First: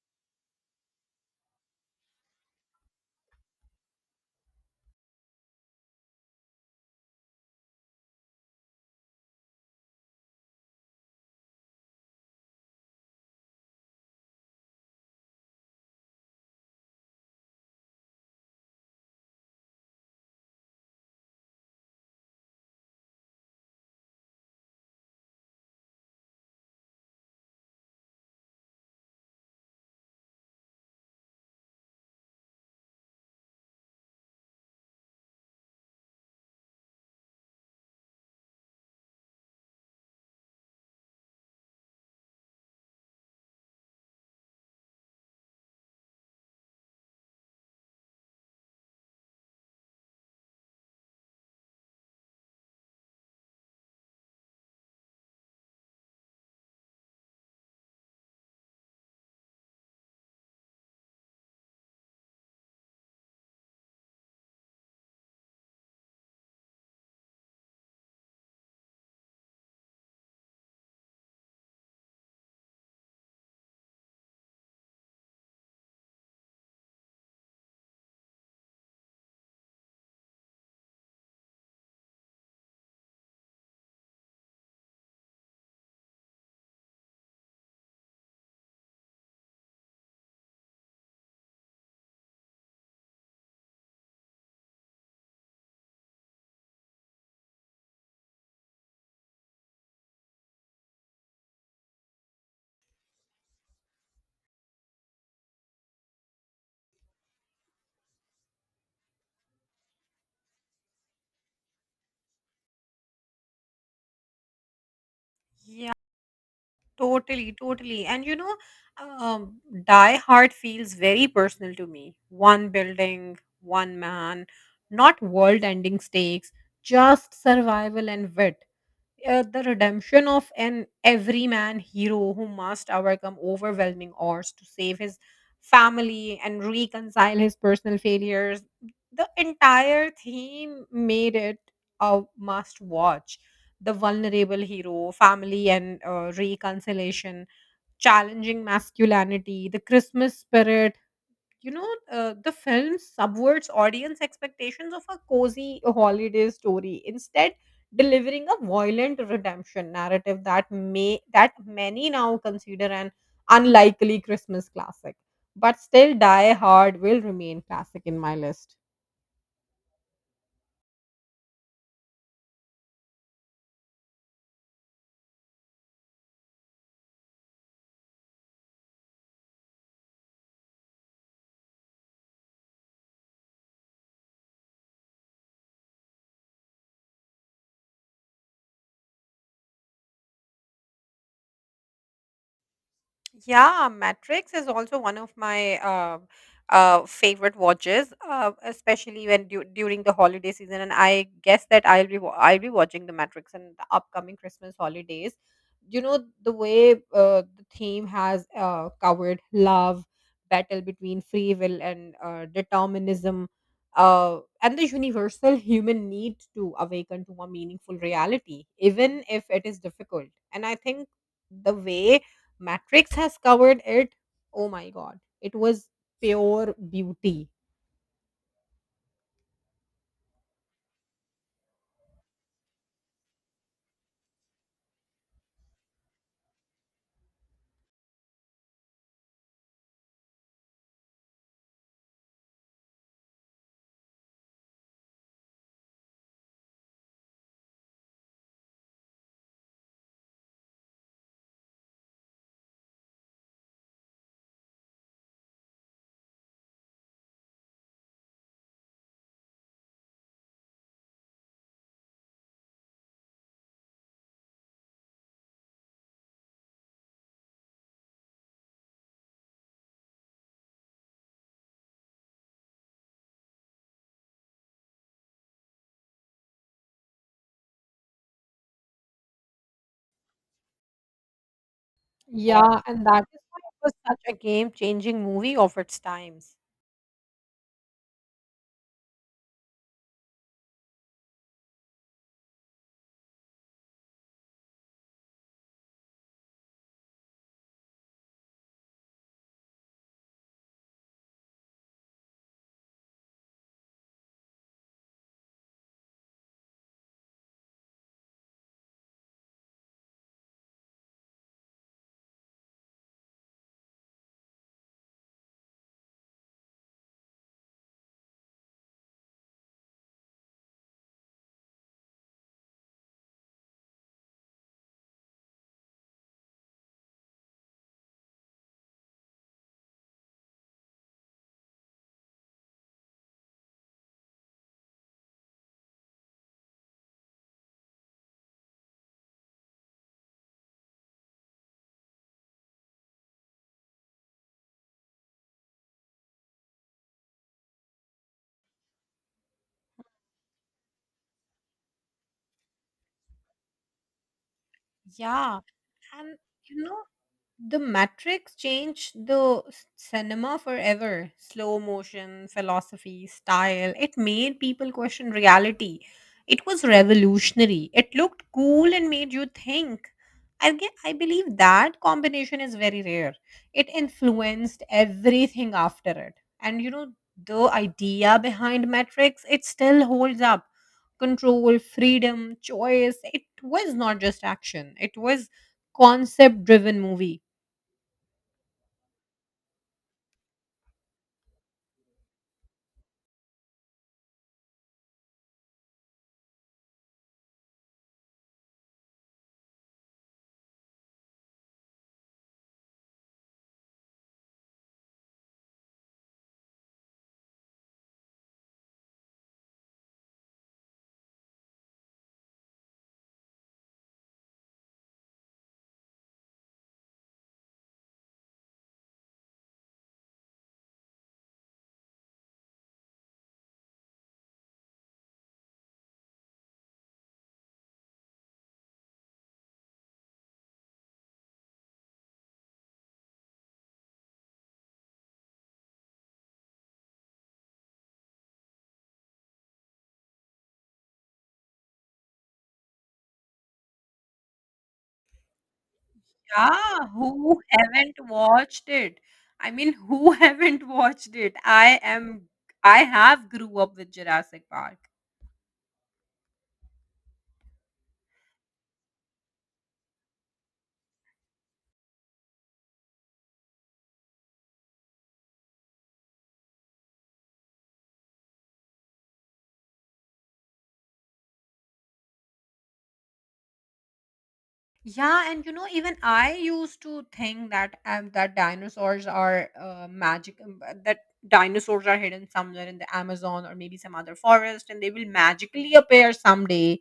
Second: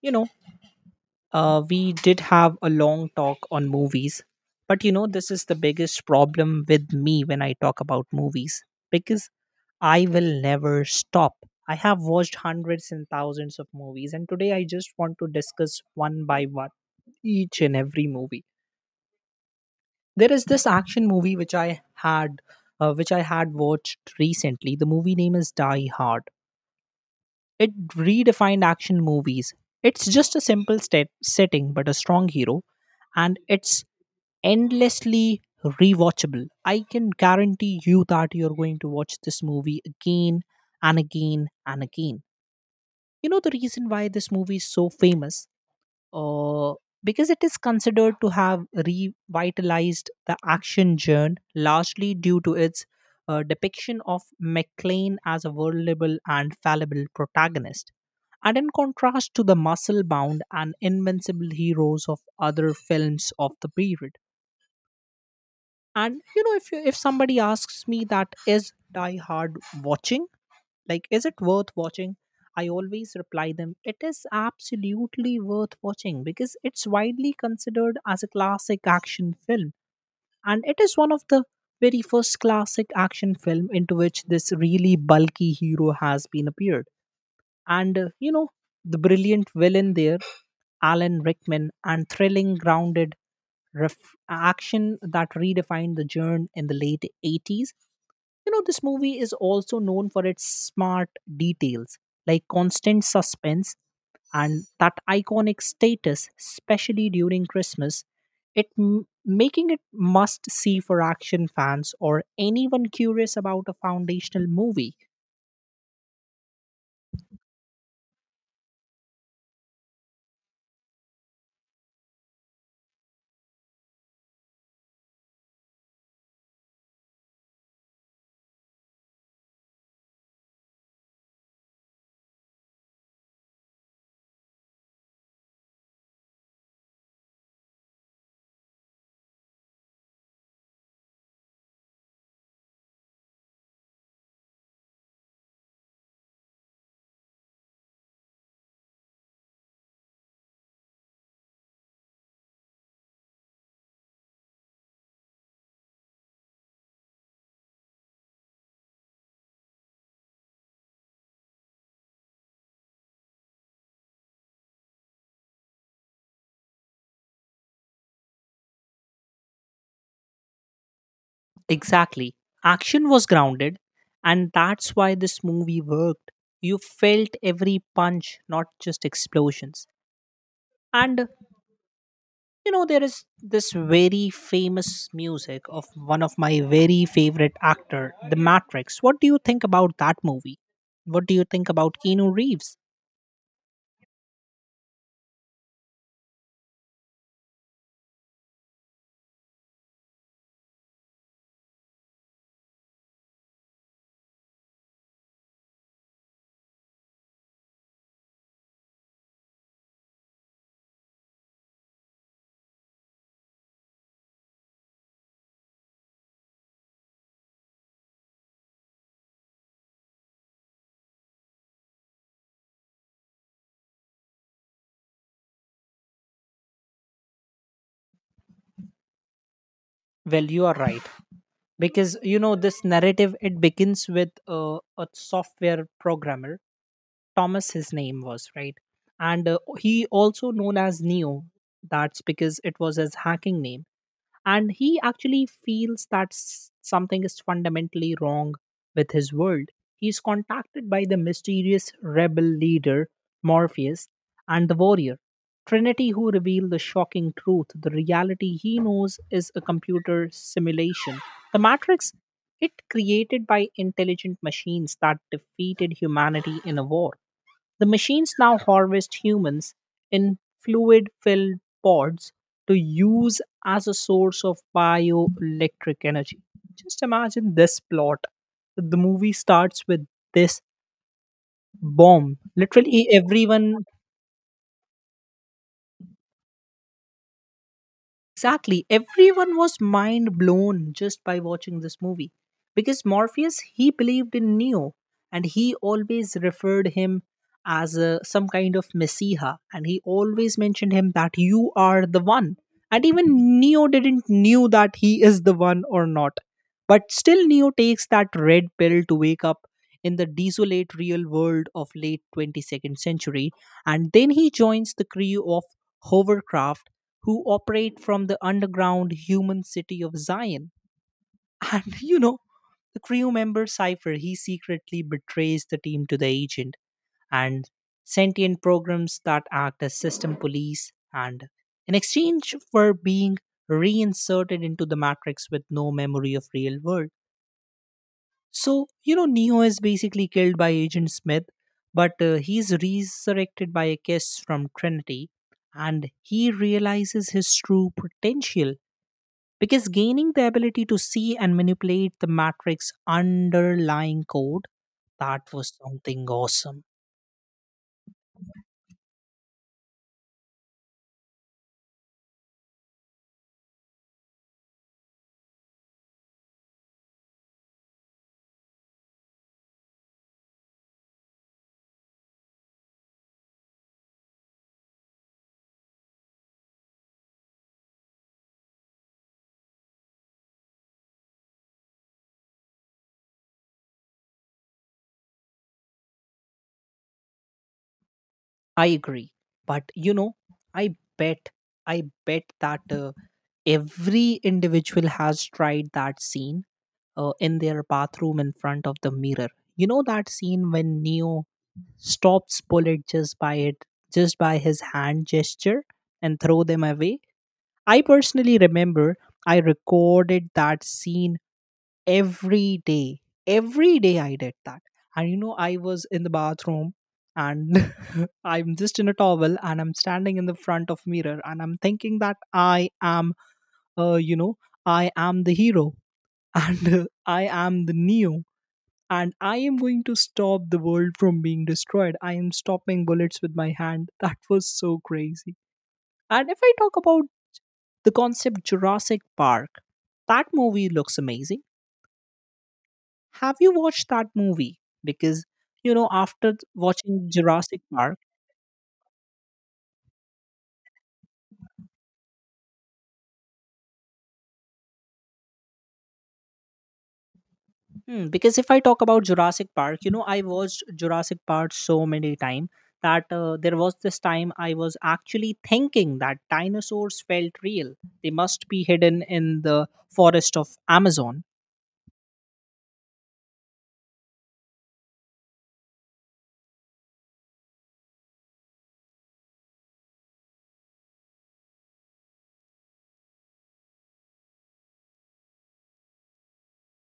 You know, we did have a long talk on movies, but you know, this is the biggest problem with me when I talk about movies because I will never stop. I have watched hundreds and thousands of movies, and today I just want to discuss one by one each and every movie. There is this action movie which I had watched recently. The movie name is Die Hard. It redefined action movies. It's just a simple state, setting, but a strong hero, and it's endlessly rewatchable. I can guarantee you that you're going to watch this movie again and again and again. You know the reason why this movie is so famous uh, because it is considered to have revitalized the action genre largely due to its depiction of McLean as a vulnerable and fallible protagonist. And in contrast to the muscle bound and invincible heroes of other films of the period. And you know, if somebody asks me that is Die Hard watching, like, is it worth watching? I always reply them, it is absolutely worth watching because it's widely considered as a classic action film. And it is one of the very first classic action film into which this really bulky hero has been appeared and you know the brilliant villain there, Alan Rickman, and thrilling grounded action that redefined the genre in the late 80s. You know this movie is also known for its smart details like constant suspense and that iconic status, especially during Christmas, making it must see for action fans or anyone curious about a foundational movie. Yeah, totally. And Die Hard feels very personal to me. One building, one man, not world ending stakes, just survival and wit, the redemption of an everyman hero who must overcome overwhelming odds to save his family and reconcile his personal failures. The entire theme made it a must watch. The vulnerable hero, family and reconciliation, challenging masculinity, the Christmas spirit, the film subverts audience expectations of a cozy holiday story, instead delivering a violent redemption narrative that may that many now consider an unlikely Christmas classic, but still Die Hard will remain classic in my list. Exactly. Action was grounded, and that's why this movie worked. You felt every punch, not just explosions. And you know, there is this very famous music of one of my very favorite actor, The Matrix. What do you think about that movie? What do you think about Keanu Reeves? Yeah, Matrix is also one of my favorite watches, especially when during the holiday season. And I guess that I'll be I'll be watching the Matrix in the upcoming Christmas holidays. You know the way the theme has covered love, battle between free will and determinism, and the universal human need to awaken to a meaningful reality, even if it is difficult. And I think the way Matrix has covered it. Oh my god, it was pure beauty. Well, you are right because you know this narrative it begins with a software programmer Thomas, his name was, right? And he also known as Neo. That's because it was his hacking name. And he actually feels that something is fundamentally wrong with his world. He's contacted by the mysterious rebel leader, Morpheus, and the warrior, Trinity, who reveal the shocking truth. The reality he knows is a computer simulation. The Matrix, it created by intelligent machines that defeated humanity in a war. The machines now harvest humans in fluid filled pods to use as a source of bioelectric energy. Just imagine this plot. The movie starts with this bomb. Yeah, and Literally, that is why it everyone. was such a game changing movie of its times. Exactly. Everyone was mind blown just by watching this movie. Because Morpheus, he believed in Neo and he always referred him as a, some kind of messiah and he always mentioned him that you are the one. And even Neo didn't knew that he is the one or not. But still Neo takes that red pill to wake up in the desolate real world of late 22nd century and then he joins the crew of hovercraft who operate from the underground human city of Zion. And you know, the crew member Cypher, he secretly betrays the team to the agent and sentient programs that act as system police and in exchange for being reinserted into the matrix with no memory of real world. So, you know, Neo is basically killed by Agent Smith, but he's resurrected by a kiss from Trinity and he realizes his true potential because gaining the ability to see and manipulate the matrix underlying code, that Yeah, was something and you awesome. know, The Matrix changed the cinema forever. Slow motion, philosophy, style. It made people question reality. It was revolutionary. It looked cool and made you think. I believe that combination is very rare. It influenced everything after it. And you know, the idea behind Matrix, it still holds up. Control, freedom, choice. It was not just action. It was concept driven movie. I agree. But you know, I bet, I bet that every individual has tried that scene in their bathroom in front of the mirror. You know that scene when Neo stops bullet just by his hand gesture and throw them away. I personally remember I recorded that scene every day, every day I did that. And you know I was in the bathroom and I'm just in a towel and I'm standing in the front of mirror and I'm thinking that I am you know I am the hero and I am the Neo and I am going to stop the world from being destroyed, I am stopping bullets with my hand. That was so crazy. And if I talk about the concept Jurassic Park, that movie looks amazing. Have you watched that movie? Because, you know, after Yeah, watching who Jurassic haven't Park, watched it? I mean, who haven't watched it? I have grew up with Jurassic Park. hmm, because if I talk about Jurassic Park, you know, I watched Jurassic Park so many times that there was this time I was actually thinking that dinosaurs felt real. They must be hidden in the forest of Amazon. Yeah, and you know, even I used to think that that dinosaurs are magic, that dinosaurs are hidden somewhere in the Amazon or maybe some other forest, and they will magically appear someday,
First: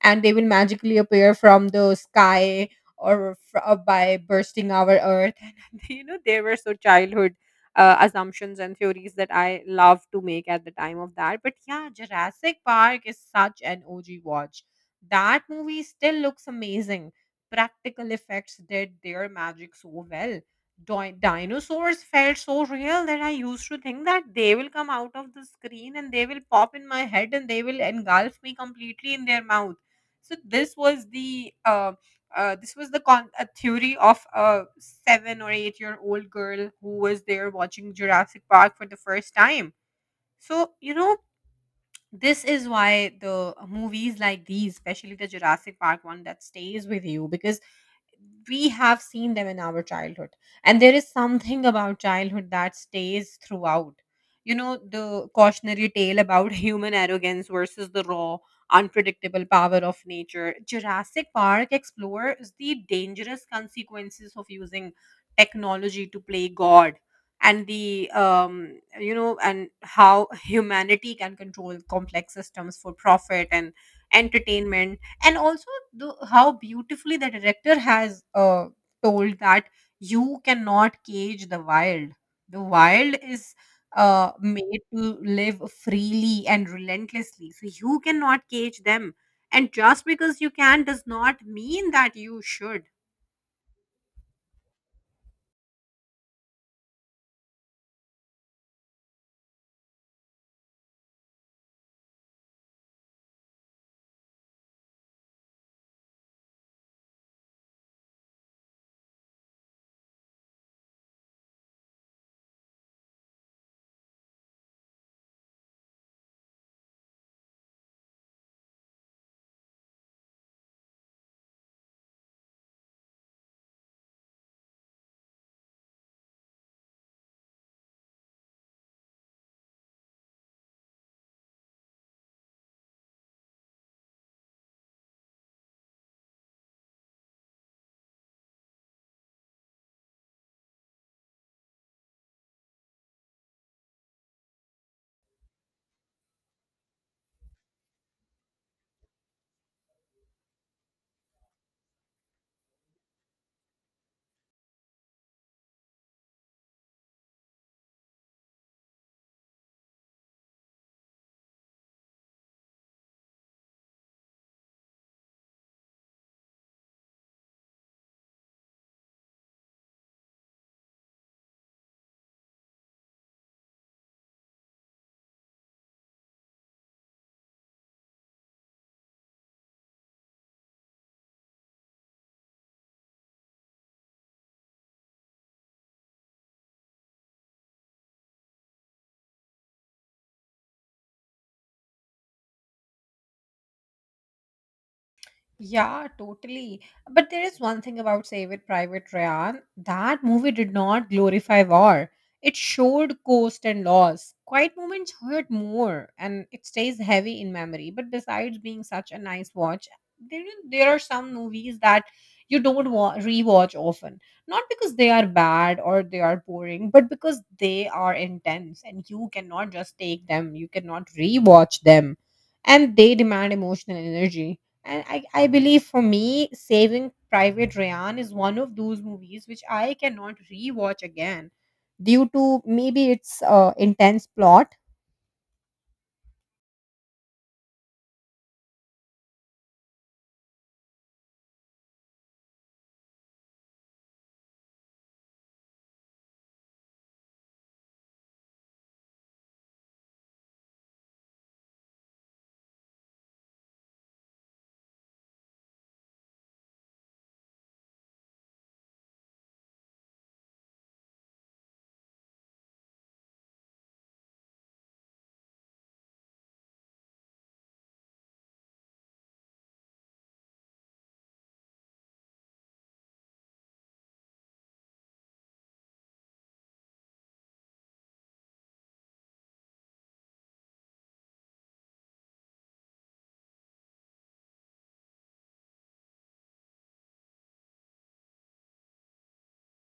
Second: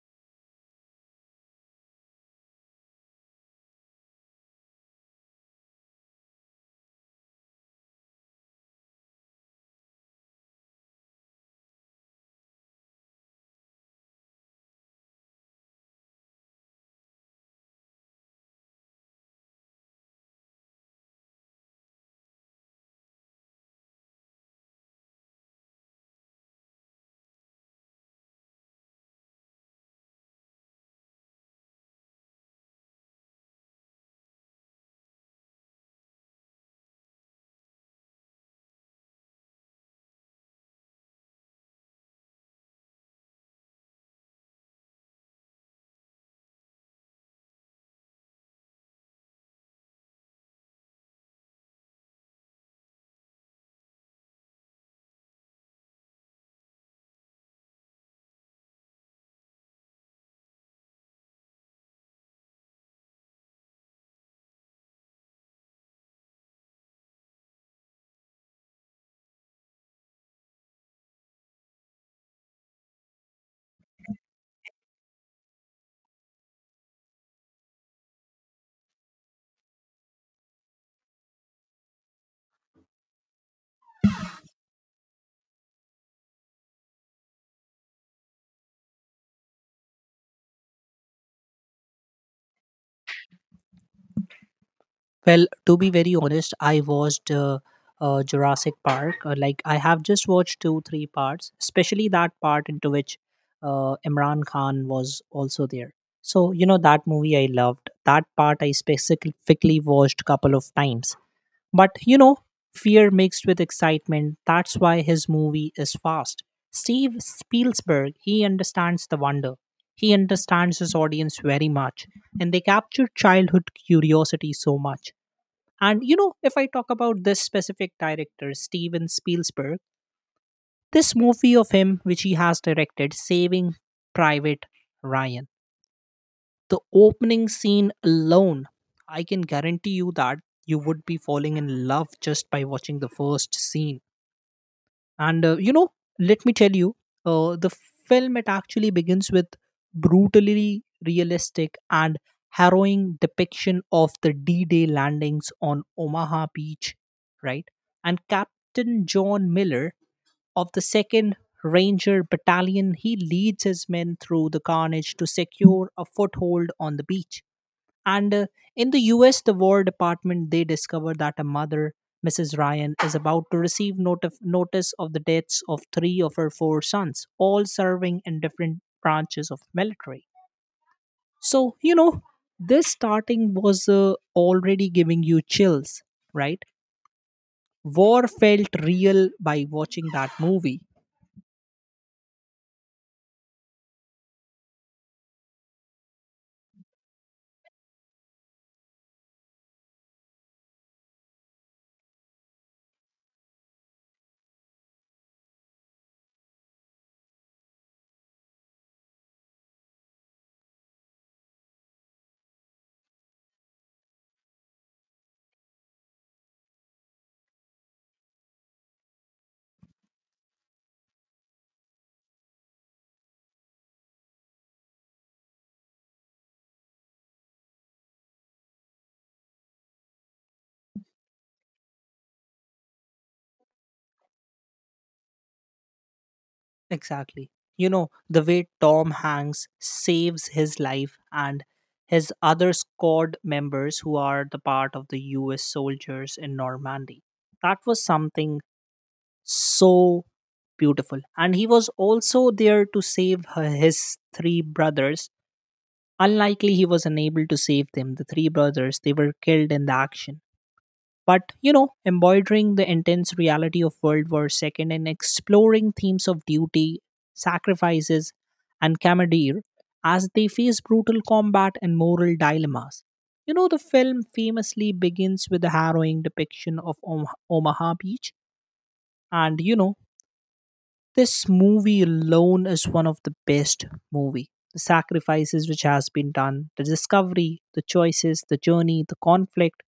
and they will magically appear from the sky or by bursting our earth. And you know, there were so childhood assumptions and theories that I love to make at the time of that. But yeah, Jurassic Park is such an OG watch. That movie still looks amazing, practical effects did their magic so well. Dinosaurs felt so real that I used to think that they will come out of the screen and they will pop in my head and they will engulf me completely in their mouth. So this was the a theory of a 7 or 8 year old girl who was there watching Jurassic Park for the first time. So you know, this is why the movies like these, especially the Jurassic Park one, that stays with you because we have seen them in our childhood, and there is something about childhood that stays throughout. You know the cautionary tale about human arrogance versus the raw unpredictable power of nature. Jurassic Park explores the dangerous consequences of using technology to play god, and the you know and how humanity can control complex systems for profit and entertainment. And also, how beautifully the director has told that you cannot cage the wild. The wild is made to live freely and relentlessly, so you cannot cage them. And just because you can does not mean that you should. Well, to be very honest, I watched Jurassic Park. Like I have just watched two, three parts, especially that part into which Imran Khan was also there. So you know that movie I loved. That part I specifically watched couple of times. But you know, fear mixed with excitement. That's why his movie is fast. Steve Spielberg, he understands the wonder. He understands his audience very much, and they capture childhood curiosity so much. And you know, if I talk about this specific director, Steven Spielberg, this movie of him, which he has directed, Saving Private Ryan, the opening scene alone, I can guarantee you that you would be falling in love just by watching the first scene. And you know, let me tell you, the film it actually begins with brutally realistic and harrowing depiction of the D-Day landings on Omaha Beach, right? And Captain John Miller of the Second Ranger Battalion, he leads his men through the carnage to secure a foothold on the beach. And in the US, the War Department, they discover that a mother, Mrs. Ryan, is about to receive notice of the deaths of three of her four sons, all serving in different branches of military. So, you know, this starting was already giving you chills, right? War felt real by watching that movie. Yeah, totally. But there is one thing about Save It Private Ryan. That movie did not glorify war. It showed cost and loss. Quiet moments hurt more, and it stays heavy in memory. But besides being such a nice watch, there there are some movies that you don't rewatch often. Not because they are bad or they are boring, but because they are intense, and you cannot just take them. You cannot rewatch them, and they demand emotional energy. And I believe for me, Saving Private Ryan is one of those movies which I cannot rewatch again due to maybe its intense plot. Exactly. You know, the way Tom Hanks saves his life and his other squad members who are the part of the US soldiers in Normandy. That was something so beautiful and he was also there to save his three brothers, unlikely he was unable to save them, the three brothers they were killed in the action. But you know embroidering the intense reality of World War II and exploring themes of duty, sacrifices, and camaraderie as they face brutal combat and moral dilemmas. You know the film famously begins with a harrowing depiction of Omaha Beach. And you know this movie alone is one of the best movie. The sacrifices which has been done, the discovery, the choices, the journey, the conflict,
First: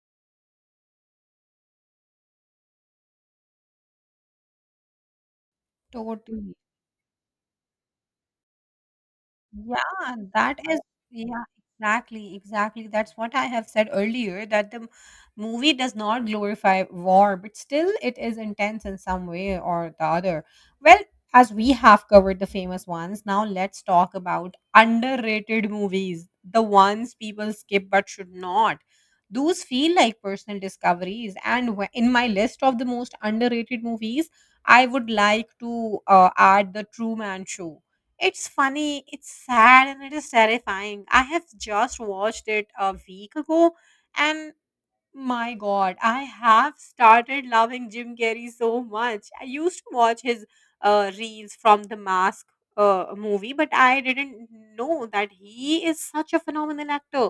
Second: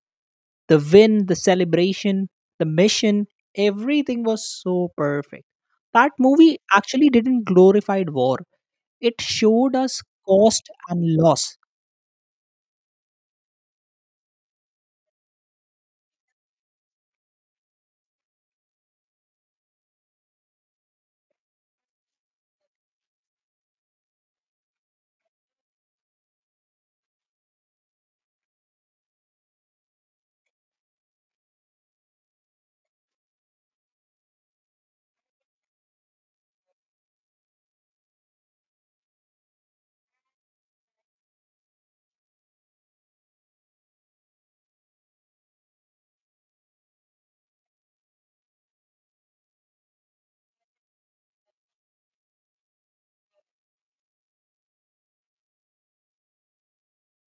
the win, the celebration, the mission, everything was so perfect. That Totally. movie actually didn't glorify war. It showed us Yeah, that cost is, and yeah, loss. exactly. That's what I have said earlier that movie does not glorify war, but still it is intense in some way or the other. Well, as we have covered the famous ones, now let's talk about underrated movies, the ones people skip but should not. Those feel like personal discoveries. And in my list of the most underrated movies, I would like to add The True Man Show. It's funny, it's sad, and it is terrifying. I have just watched it a week ago, and my God, I have started loving Jim Carrey so much. I used to watch his reels from the Mask movie, but I didn't know that he is such a phenomenal actor.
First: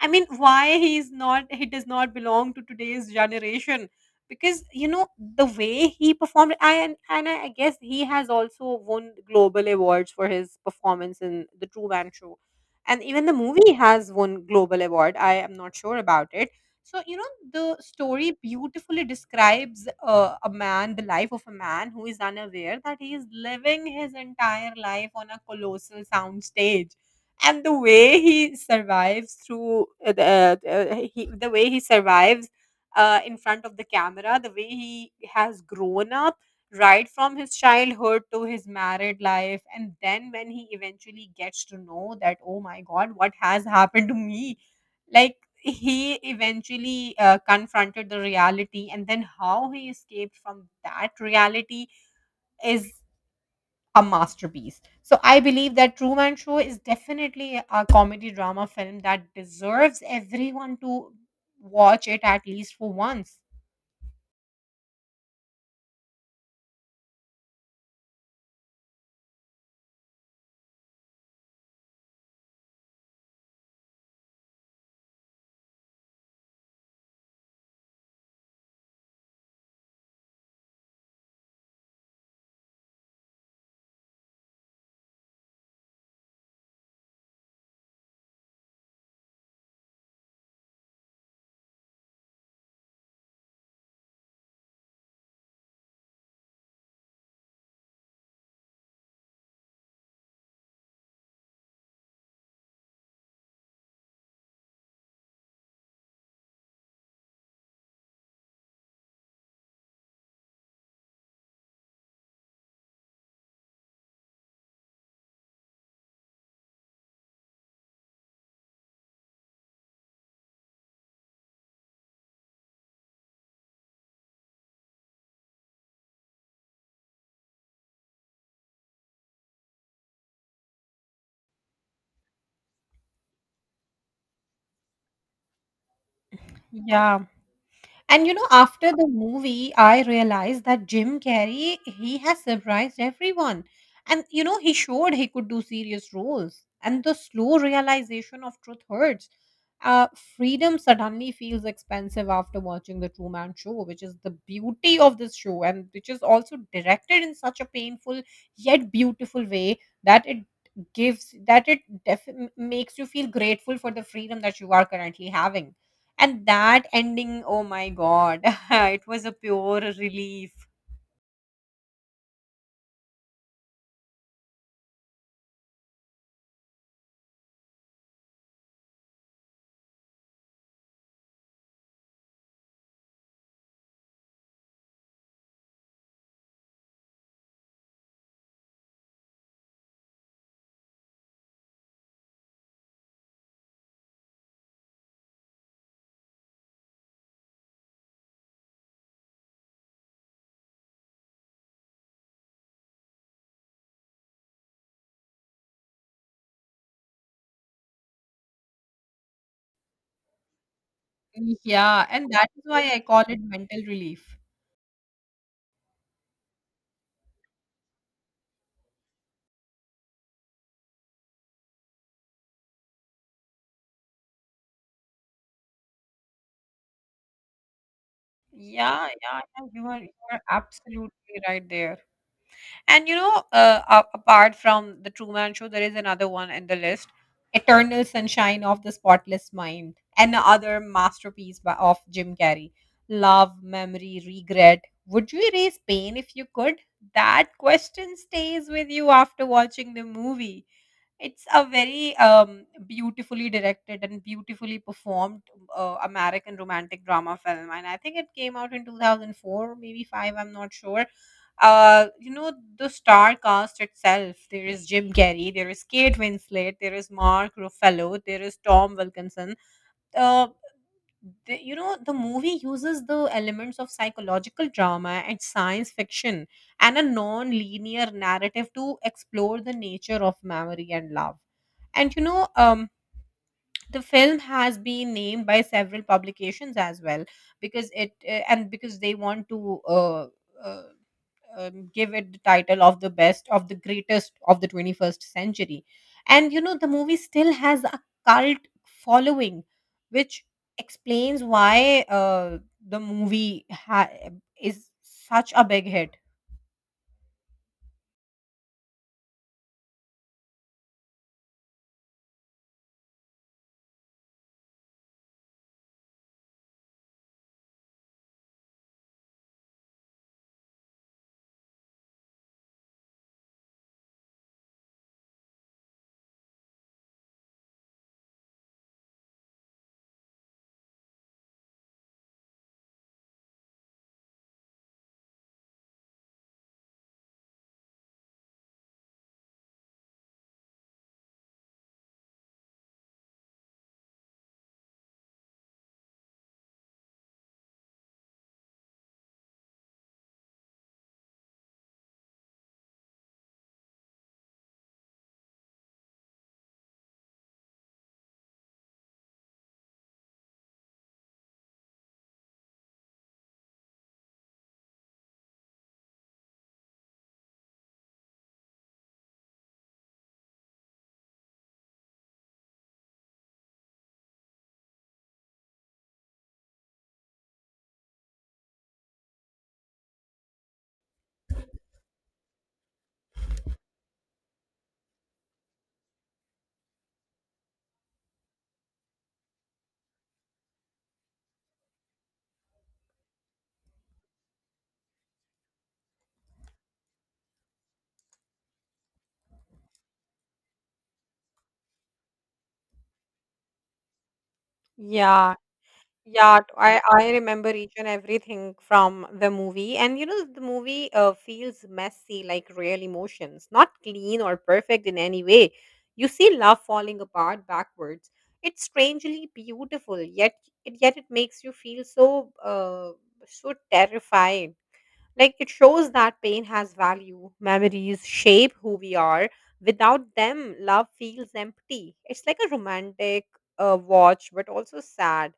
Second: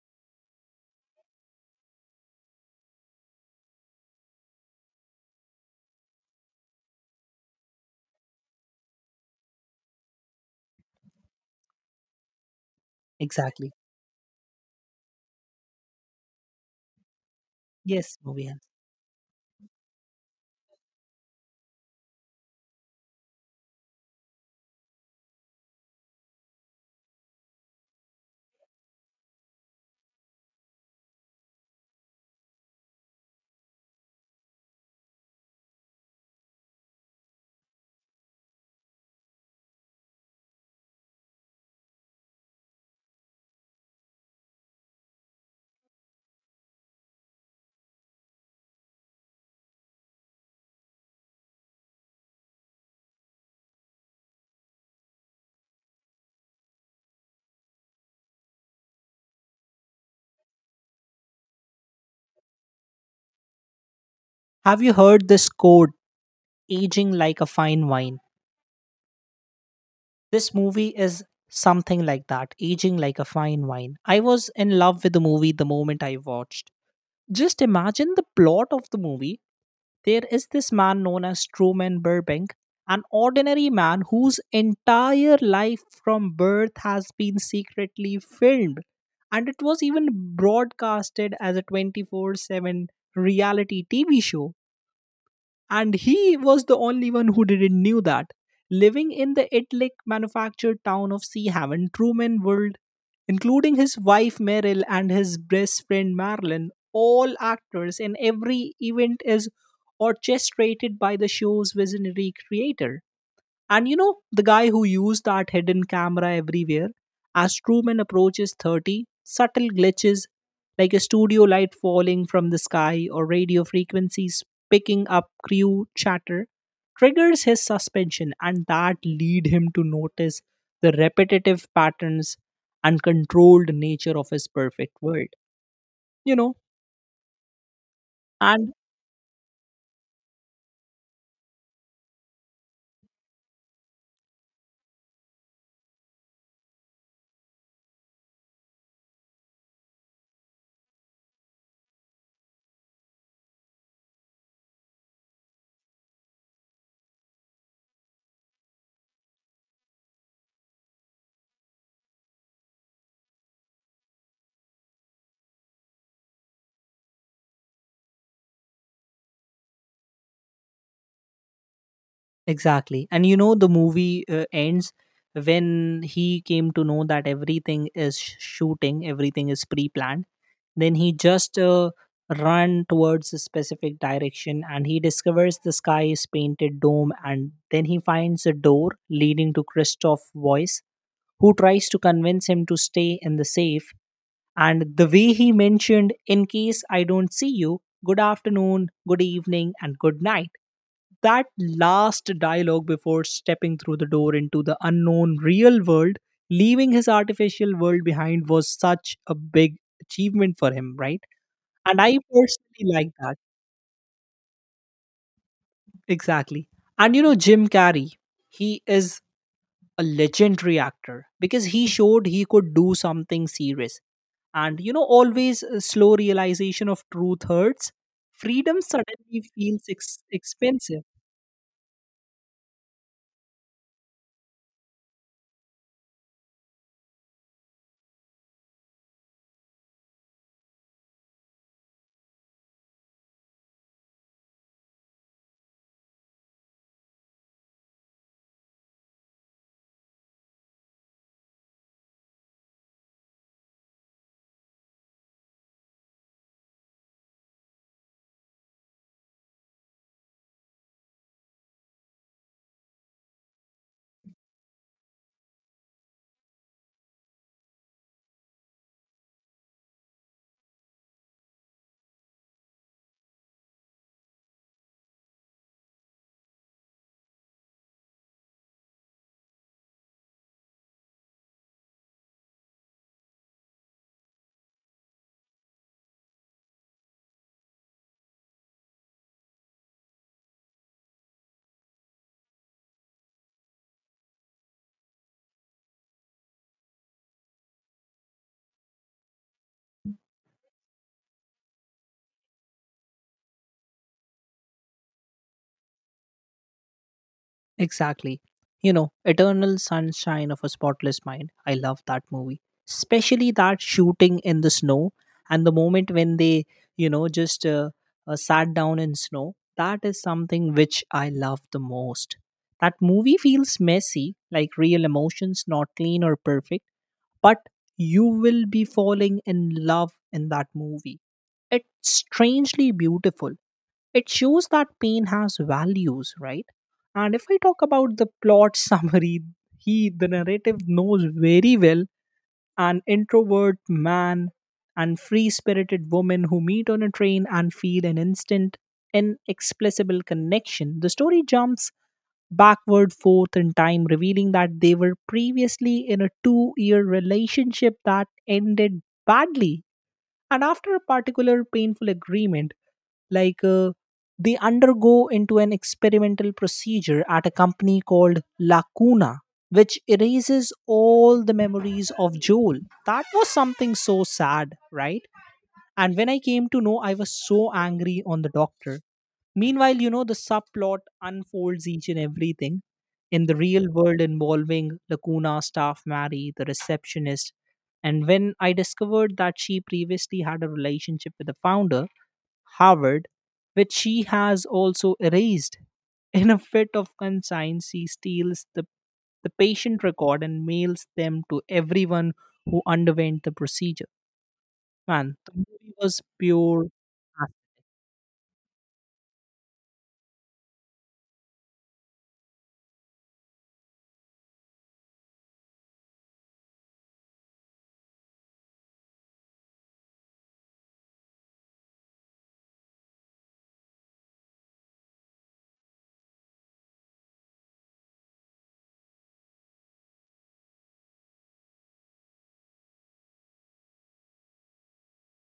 I mean, why he is not? He does not belong to today's generation because you know the way he performed. I and I guess he has also won global awards for his performance in the True Man Show, and even the movie Exactly. has won global award. I am not sure about it. So, you know, the Yes, story movie house. beautifully describes the life of a man who is unaware that he is living his entire life on a colossal soundstage. And the way he survives through the way he survives in front of the camera, the way he has grown up right from his childhood to his married life, and then when he eventually gets to know that oh my god, what has happened to me, like, he eventually confronted the reality, and then how he escaped from that reality is a masterpiece. So, I believe that Truman Show is definitely a comedy drama film that deserves everyone to watch it at least for once. Have you heard this quote, aging like a fine wine? This movie is something like that, aging like a fine wine. I was in love with the movie the moment I watched. Just imagine the plot of the movie. There is this man known as Truman Burbank, an ordinary man whose entire life from birth has been secretly filmed. And it was even broadcasted as a 24/7 reality TV show and he was the only one who didn't knew that. Living in the Italic manufactured town of Sea Haven, Truman World, including his wife Meryl and his best friend Marilyn, all actors, and every event is orchestrated by the show's visionary creator. And you know, the guy who used that hidden camera everywhere, as Truman approaches 30, subtle glitches like a studio light falling from the sky or radio frequencies picking up crew chatter triggers his suspension, and that lead him to notice the repetitive patterns and controlled nature of his perfect world. You know, Yeah. And you know, and after the movie, I realized that Jim Carrey, he has surprised everyone. And you know, he showed he could do serious roles. And the slow realization of truth hurts. Uh, Freedom suddenly feels expensive after watching The Truman Show, which is the beauty of this show, and which is also directed in such a painful yet beautiful way that it gives that it def- makes you feel grateful for the freedom that you are currently having. And that ending, oh my God, it was a pure relief. exactly. And you know, the movie ends when he came to know that everything is shooting, everything is pre planned. Then he just run towards a specific direction and he discovers the sky is painted dome. And then he finds a door leading to Christoph Voice, who tries to convince him to stay in the safe and the way he mentioned, in case I don't see you, good afternoon, good evening, and good night, that last dialogue before stepping through the door into the unknown real world, leaving his artificial world behind was such a big achievement for him, right? And Yeah, I and that is personally why I like call that. it mental relief. Exactly. And you know, Jim Carrey, he is a legendary actor because he showed he could do something serious. And you know, always a slow realization of truth hurts. Freedom Yeah, yeah, suddenly yeah, feels you are you are expensive. absolutely right there. And you know, apart from the Truman Show, there is another one in the list, Eternal Sunshine of the Spotless Mind, another masterpiece of Jim Carrey. Love, memory, regret. Would you erase pain if you could? That question stays with you after watching the movie. It's a very beautifully directed and beautifully performed American romantic drama film, and I think it came out in 2004, maybe five. I'm not sure. You know the star cast itself. There is Jim Carrey, there is Kate Winslet, there is Mark Ruffalo, there is Tom Wilkinson, uh, you know the movie uses the elements of psychological drama and science fiction and a non-linear narrative to explore the nature of memory and love. And the film has been named by several publications as well, because it and because they want to uh, give it the title of the best of the greatest of the 21st century. And you know, the movie still has a cult following, which explains why the movie ha- is such a big hit. Exactly. You know, Eternal Sunshine of a Spotless Mind. I love that movie. Especially that shooting in the snow and the moment when they, you know, just sat down in snow. That is something which I love the most. That movie feels messy, like real emotions, not clean or perfect, but you will be falling in love in that movie. It's strangely beautiful, it shows that pain has values, right? And if I talk about the plot summary, he, the narrative, knows very well an introvert man and free spirited woman who meet on a train and feel an instant, inexplicable connection. The story jumps backward forth in time, revealing that they were previously in a 2 year relationship that ended badly. And after a particular painful agreement, like uh, they undergo into an experimental procedure at a company called Lacuna, which erases all the memories of Joel. That was something so sad, right? And when I came to know, I was so angry on the doctor. Meanwhile, you know, the subplot unfolds each and everything in the real world involving Lacuna staff Mary, the receptionist. And when I discovered that she previously had a relationship with the founder, Harvard, which she has also erased. In a fit of conscience, she steals the patient record and mails them to everyone who underwent the procedure. Man, the Yeah, movie was yeah, t- pure I, I art. remember each and everything from the movie. And you know, the movie feels messy, like real emotions, not clean or perfect in any way. You see love falling apart backwards. It's strangely beautiful, yet it makes you feel so terrified. Like it shows that pain has value. Memories shape who we are. Without them, love feels empty. It's like a romantic watch, but also sad.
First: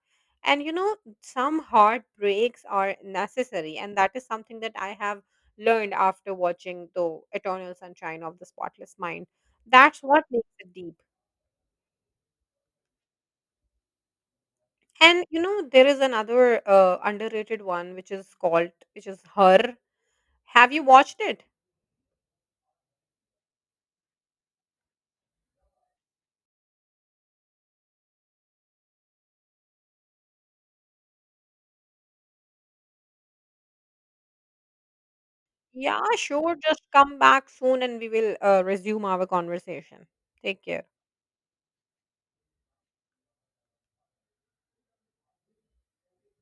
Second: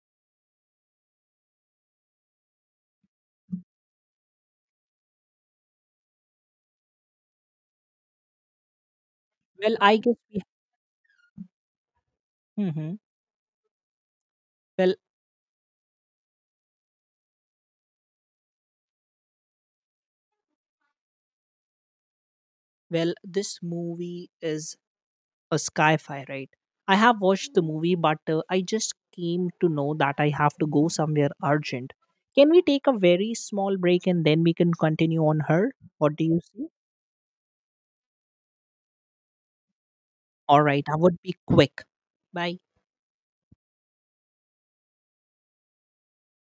And you know, some heartbreaks are necessary, and that is something that I have learned after watching The Eternal Sunshine of the Spotless Mind. Well, I That's guess what we. makes it deep. Mhm. well And you know, there is another underrated one which is which is Her. Have you watched it? well, this movie is a sci-fi, right? I have watched the movie, but I just came to know that I have to go somewhere urgent. Can we take a very small break and then we can continue on her? Yeah, What do you sure. see? Just come back soon and we will resume our conversation. All Take right, care. I would be quick. Bye.